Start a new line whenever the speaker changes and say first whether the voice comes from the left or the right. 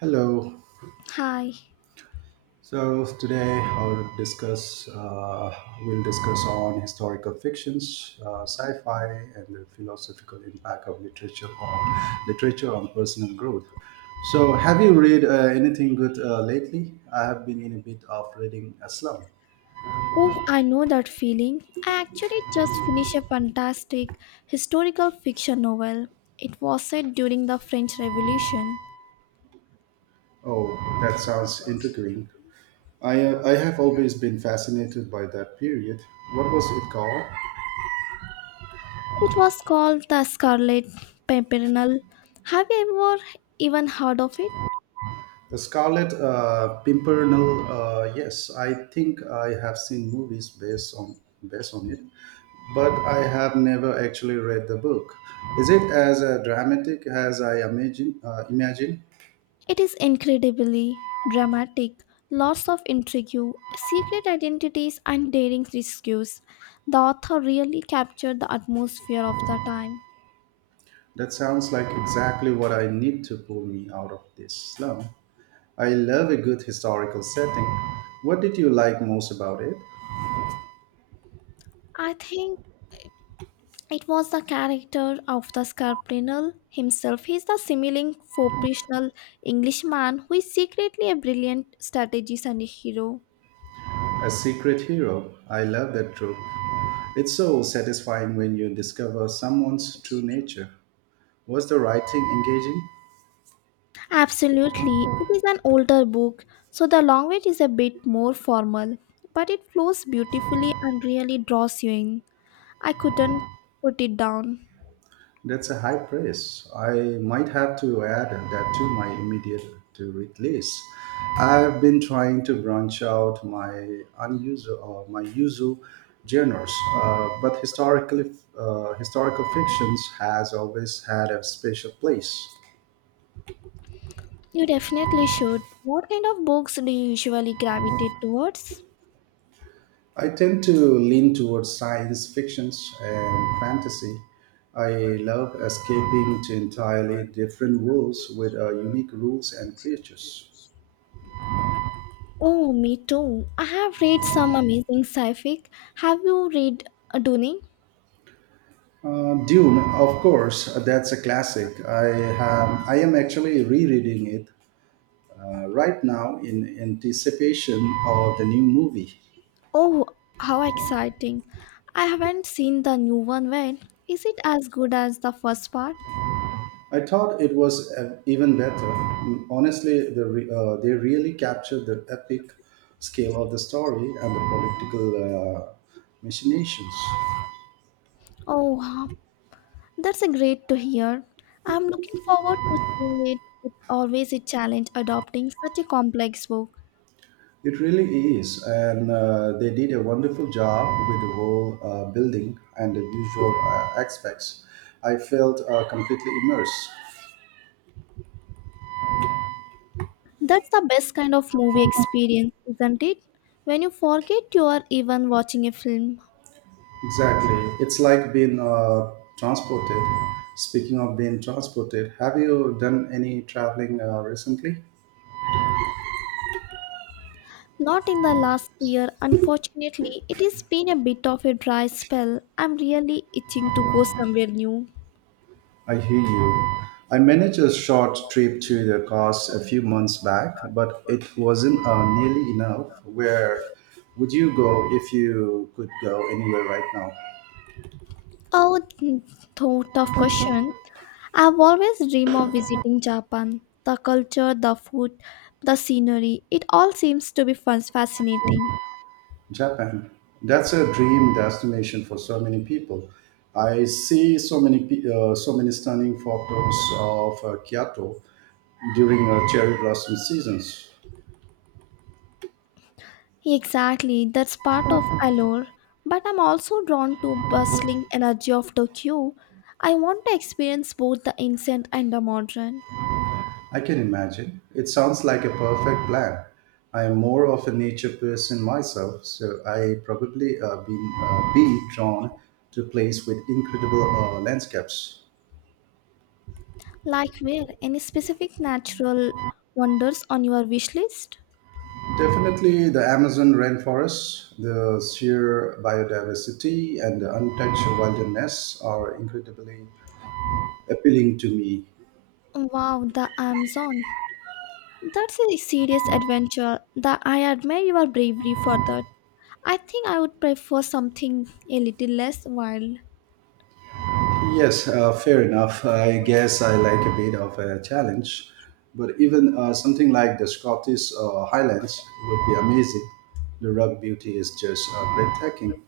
right: Hello.
left: Hi.
right: So today I'll discuss. We'll discuss on historical fictions, sci-fi, and the philosophical impact of literature on literature on personal growth. So, have you read anything good lately? I have been in a bit of reading a slum.
left: Oh, I know that feeling. I actually just finished a fantastic historical fiction novel. It was set during the French Revolution.
right: Oh, that sounds intriguing. I have always been fascinated by that period. What was it called?
left: It was called The Scarlet Pimpernel. Have you ever even heard of it?
right: The Scarlet Pimpernel. Yes, I think I have seen movies based on it, but I have never actually read the book. Is it as dramatic as I imagine? Imagine
left: It is incredibly dramatic, lots of intrigue, secret identities, and daring rescues. The author really captured the atmosphere of the time.
right: that sounds like exactly what I need to pull me out of this slum. I love a good historical setting. What did you like most about it?
left: I think it was the character of the Scarpinal himself. He is the smiling, professional Englishman who is secretly a brilliant strategist and a hero.
right: A secret hero. I love that trope. It's so satisfying when you discover someone's true nature. Was the writing engaging?
left: Absolutely. It is an older book, so the language is a bit more formal, but it flows beautifully and really draws you in. I couldn't put it down.
right: That's a high praise. I might have to add that to my immediate to read list. I've been trying to branch out my usual genres, but historical fictions has always had a special place.
left: You definitely should. What kind of books do you usually gravitate towards?
right: I tend to lean towards science fictions and fantasy. I love escaping to entirely different worlds with unique rules and creatures.
left: Oh, me too. I have read some amazing sci-fi. Have you read Dune?
right: Dune, of course, that's a classic. I am actually rereading it right now in anticipation of the new movie.
left: Oh, how exciting. I haven't seen the new one yet. Is it as good as the first part?
right: I thought it was even better. Honestly, they really captured the epic scale of the story and the political machinations.
left: Oh, wow, that's a great to hear. I'm looking forward to seeing it. It's always a challenge adopting such a complex book.
right: It really is, and they did a wonderful job with the whole building and the visual aspects. I felt completely immersed.
left: That's the best kind of movie experience, isn't it? When you forget you are even watching a film.
right: Exactly. It's like being transported. Speaking of being transported, have you done any traveling recently?
left: Not in the last year, unfortunately. It has been a bit of a dry spell. I'm really itching to go somewhere new.
right: I hear you. I managed a short trip to the coast a few months back, but it wasn't nearly enough. Where would you go if you could go anywhere right now?
left: Oh, tough question. I've always dreamed of visiting Japan. The culture, the food, the scenery, it all seems to be fascinating.
right: Japan. That's a dream destination for so many people. I see so many stunning photos of Kyoto during cherry blossom seasons.
left: Exactly, that's part of allure. But I'm also drawn to bustling energy of Tokyo. I want to experience both the ancient and the modern.
right: I can imagine. It sounds like a perfect plan. I am more of a nature person myself, so I probably been be drawn to a place with incredible landscapes.
left: Like where? Any specific natural wonders on your wish list?
right: Definitely the Amazon rainforest, the sheer biodiversity, and the untouched wilderness are incredibly appealing to me.
left: Wow, the Amazon. That's a serious adventure. The I admire your bravery for that. I think I would prefer something a little less wild.
right: Yes, fair enough. I guess I like a bit of a challenge, but even something like the Scottish Highlands would be amazing. The rock beauty is just breathtaking.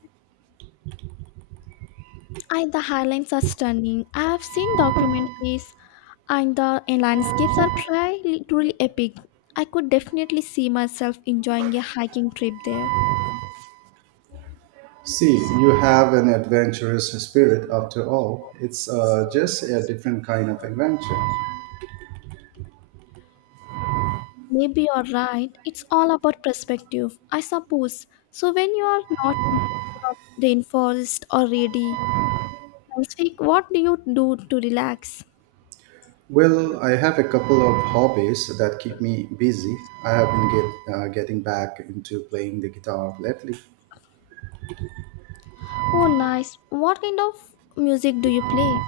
left: And the highlands are stunning. I have seen documentaries, and the landscapes are truly, truly epic. I could definitely see myself enjoying a hiking trip there.
right: See, you have an adventurous spirit after all. It's just a different kind of adventure.
left: Maybe you're right. It's all about perspective, I suppose. So when you are not in the rainforest or ready, speak, what do you do to relax?
right: Well, I have a couple of hobbies that keep me busy. I have been getting back into playing the guitar lately.
left: Oh, nice. What kind of music do you play?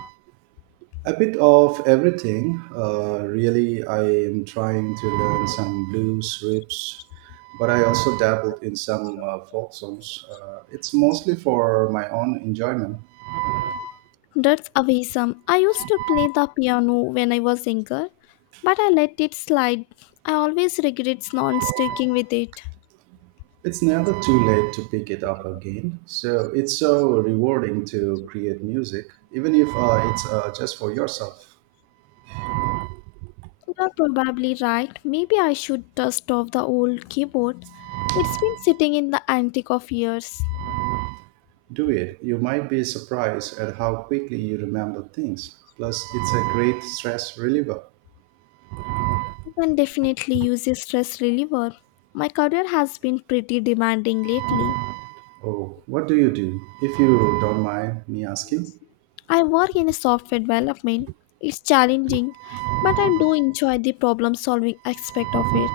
right: A bit of everything. Really, I am trying to learn some blues riffs, but I also dabbled in some folk songs. It's mostly for my own enjoyment.
left: That's awesome. I used to play the piano when I was younger, but I let it slide. I always regret not sticking with it.
right: It's never too late to pick it up again. So it's so rewarding to create music, even if it's just for yourself.
left: You're probably right. Maybe I should dust off the old keyboard. It's been sitting in the attic of years.
right: Do it. You might be surprised at how quickly you remember things. Plus, it's a great stress reliever.
left: You can definitely use a stress reliever. My career has been pretty demanding lately.
right: Oh, what do you do? If you don't mind me asking,
left: I work in a software development. It's challenging, but I do enjoy the problem solving aspect of it.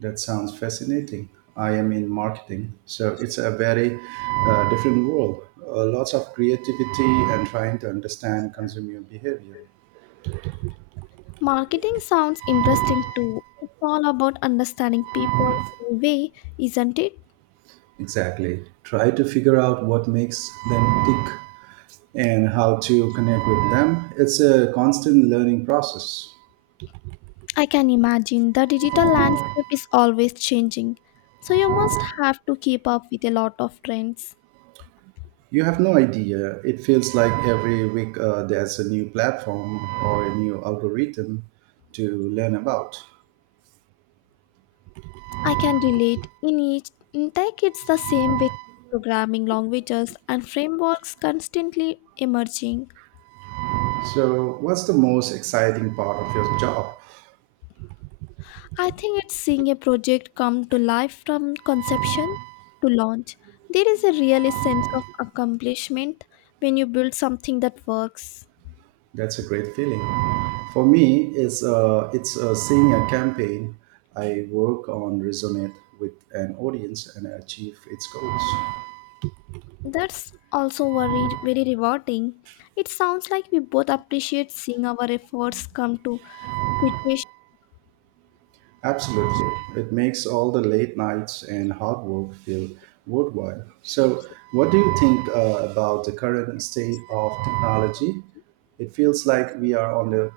right: that sounds fascinating. I am in marketing, so it's a very different world. Lots of creativity and trying to understand consumer behavior.
left: Marketing sounds interesting too. It's all about understanding people in a way, isn't it?
right: Exactly. Try to figure out what makes them tick and how to connect with them. It's a constant learning process.
left: I can imagine the digital landscape is always changing, so you must have to keep up with a lot of trends.
right: You have no idea. It feels like every week there's a new platform or a new algorithm to learn about.
left: I can relate. In tech, it's the same with programming languages and frameworks constantly emerging.
right: So, what's the most exciting part of your job?
left: I think it's seeing a project come to life from conception to launch. There is a real sense of accomplishment when you build something that works.
right: That's a great feeling. For me, it's seeing a campaign I work on resonate with an audience and achieve its goals.
left: That's also very, very rewarding. It sounds like we both appreciate seeing our efforts come to fruition.
right: Absolutely. It makes all the late nights and hard work feel worthwhile. So, what do you think about the current state of technology? It feels like we are on the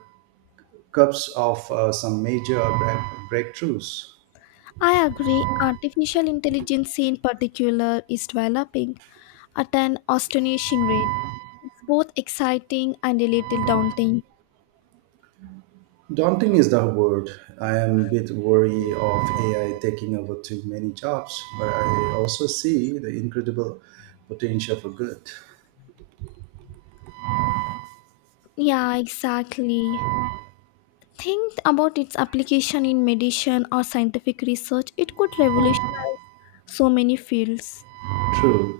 right: cusp of some major breakthroughs.
left: I agree. Artificial intelligence, in particular, is developing at an astonishing rate, both exciting and a little daunting.
right: Daunting is the word. I am a bit worried of AI taking over too many jobs, but I also see the incredible potential for good.
left: Yeah, exactly. Think about its application in medicine or scientific research. It could revolutionize so many fields.
right: True.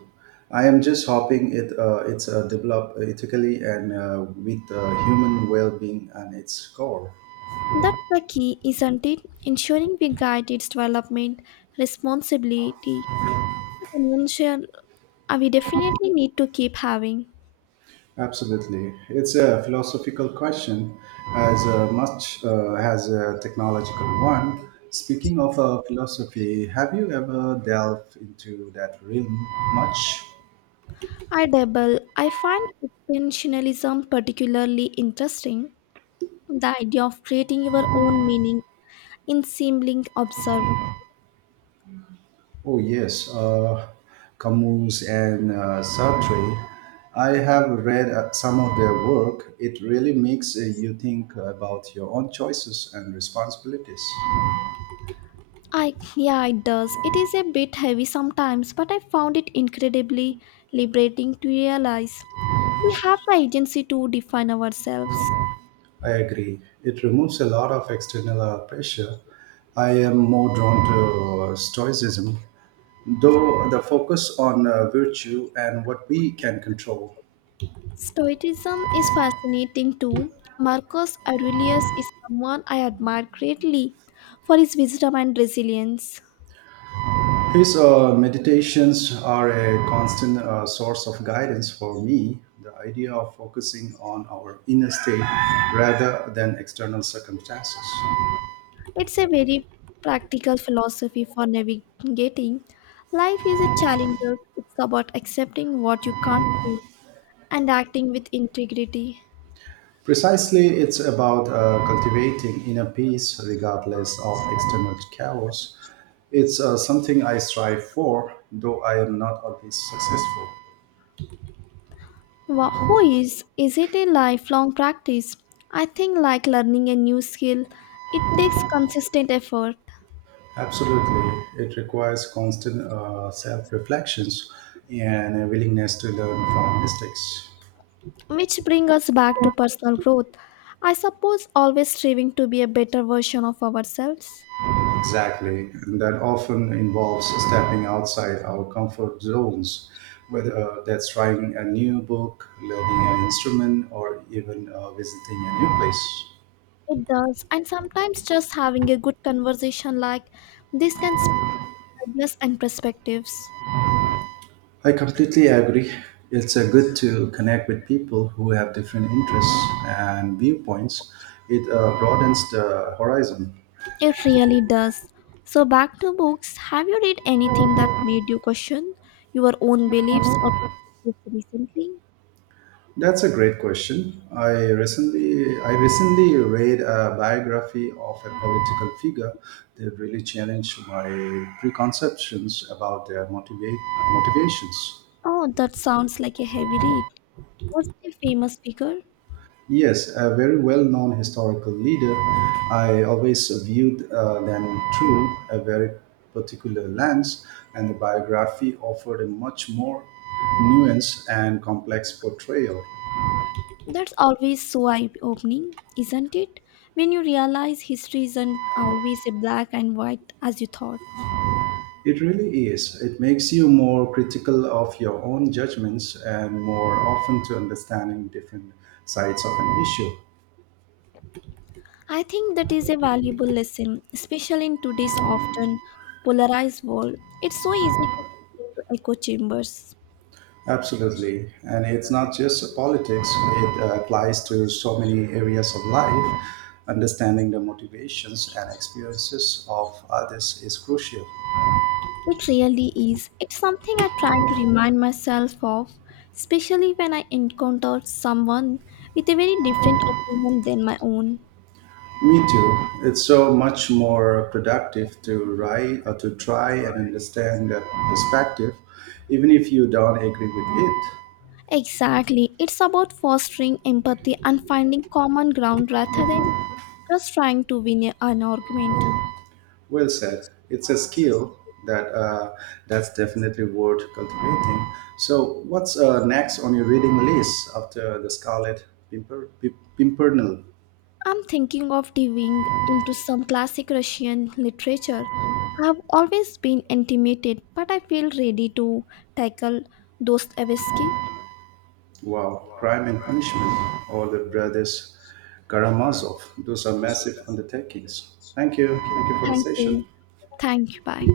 right: I am just hoping it's developed ethically and with human well-being and its core.
left: That's the key, isn't it? Ensuring we guide its development responsibility. The convention we definitely need to keep having.
right: Absolutely, it's a philosophical question as much as a technological one. Speaking of philosophy, have you ever delved into that realm much?
left: I dabble. I find expansionism particularly interesting. The idea of creating your own meaning in seeming absurd.
right: Oh, yes, Camus and Sartre. I have read some of their work. It really makes you think about your own choices and responsibilities.
left: I Yeah, it does. It is a bit heavy sometimes, but I found it incredibly liberating to realize we have the agency to define ourselves.
right: I agree. It removes a lot of external pressure. I am more drawn to Stoicism, though the focus on virtue and what we can control.
left: Stoicism is fascinating too. Marcus Aurelius is someone I admire greatly for his wisdom and resilience.
right: His meditations are a constant source of guidance for me. The idea of focusing on our inner state rather than external circumstances.
left: It's a very practical philosophy for navigating. Life is a challenge. It's about accepting what you can't change and acting with integrity.
right: Precisely, it's about cultivating inner peace regardless of external chaos. It's something I strive for, though I am not always successful.
left: Who is? Is it a lifelong practice? I think like learning a new skill, it takes consistent effort,
right: Absolutely. It requires constant self reflections and a willingness to learn from mistakes.
left: which brings us back to personal growth. I suppose always striving to be a better version of ourselves.
right: Exactly. And that often involves stepping outside our comfort zones, whether that's trying a new book, learning an instrument, or even visiting a new place.
left: It does. And sometimes just having a good conversation like this can spark ideas and perspectives.
right: I completely agree. It's a good to connect with people who have different interests and viewpoints. It broadens the horizon.
left: It really does. So, back to books. Have you read anything that made you question your own beliefs or perspectives recently?
right: That's a great question. I recently read a biography of a political figure that really challenged my preconceptions about their motivate motivations.
left: Oh, that sounds like a heavy read. Was it a famous figure?
right: Yes, a very well-known historical leader. I always viewed them through a very particular lens, and the biography offered a much more nuanced and complex portrayal.
left: That's always so eye opening, isn't it? When you realize history isn't always a black and white as you thought.
right: It really is. It makes you more critical of your own judgments and more open to understanding different sides of an issue.
left: I think that is a valuable lesson, especially in today's often polarized world. It's so easy to fall into echo chambers.
right: Absolutely. And it's not just politics, it applies to so many areas of life. Understanding the motivations and experiences of others is crucial.
left: It really is. It's something I try to remind myself of, especially when I encounter someone with a very different opinion than my own.
right: Me too. It's so much more productive to write or to try and understand that perspective, even if you don't agree with it.
left: Exactly. It's about fostering empathy and finding common ground rather than just trying to win an argument.
right: Well said. It's a skill that uh, that's definitely worth cultivating. So, what's next on your reading list after the Scarlet Pimpernel?
left: I'm thinking of diving into some classic Russian literature. I've always been intimidated, but I feel ready to tackle Dostoevsky.
right: Wow, Crime and Punishment, or the Brothers Karamazov. Those are massive undertakings. Thank you. Thank you for the
left: Thank you.
right: session.
left: Thank you. Bye.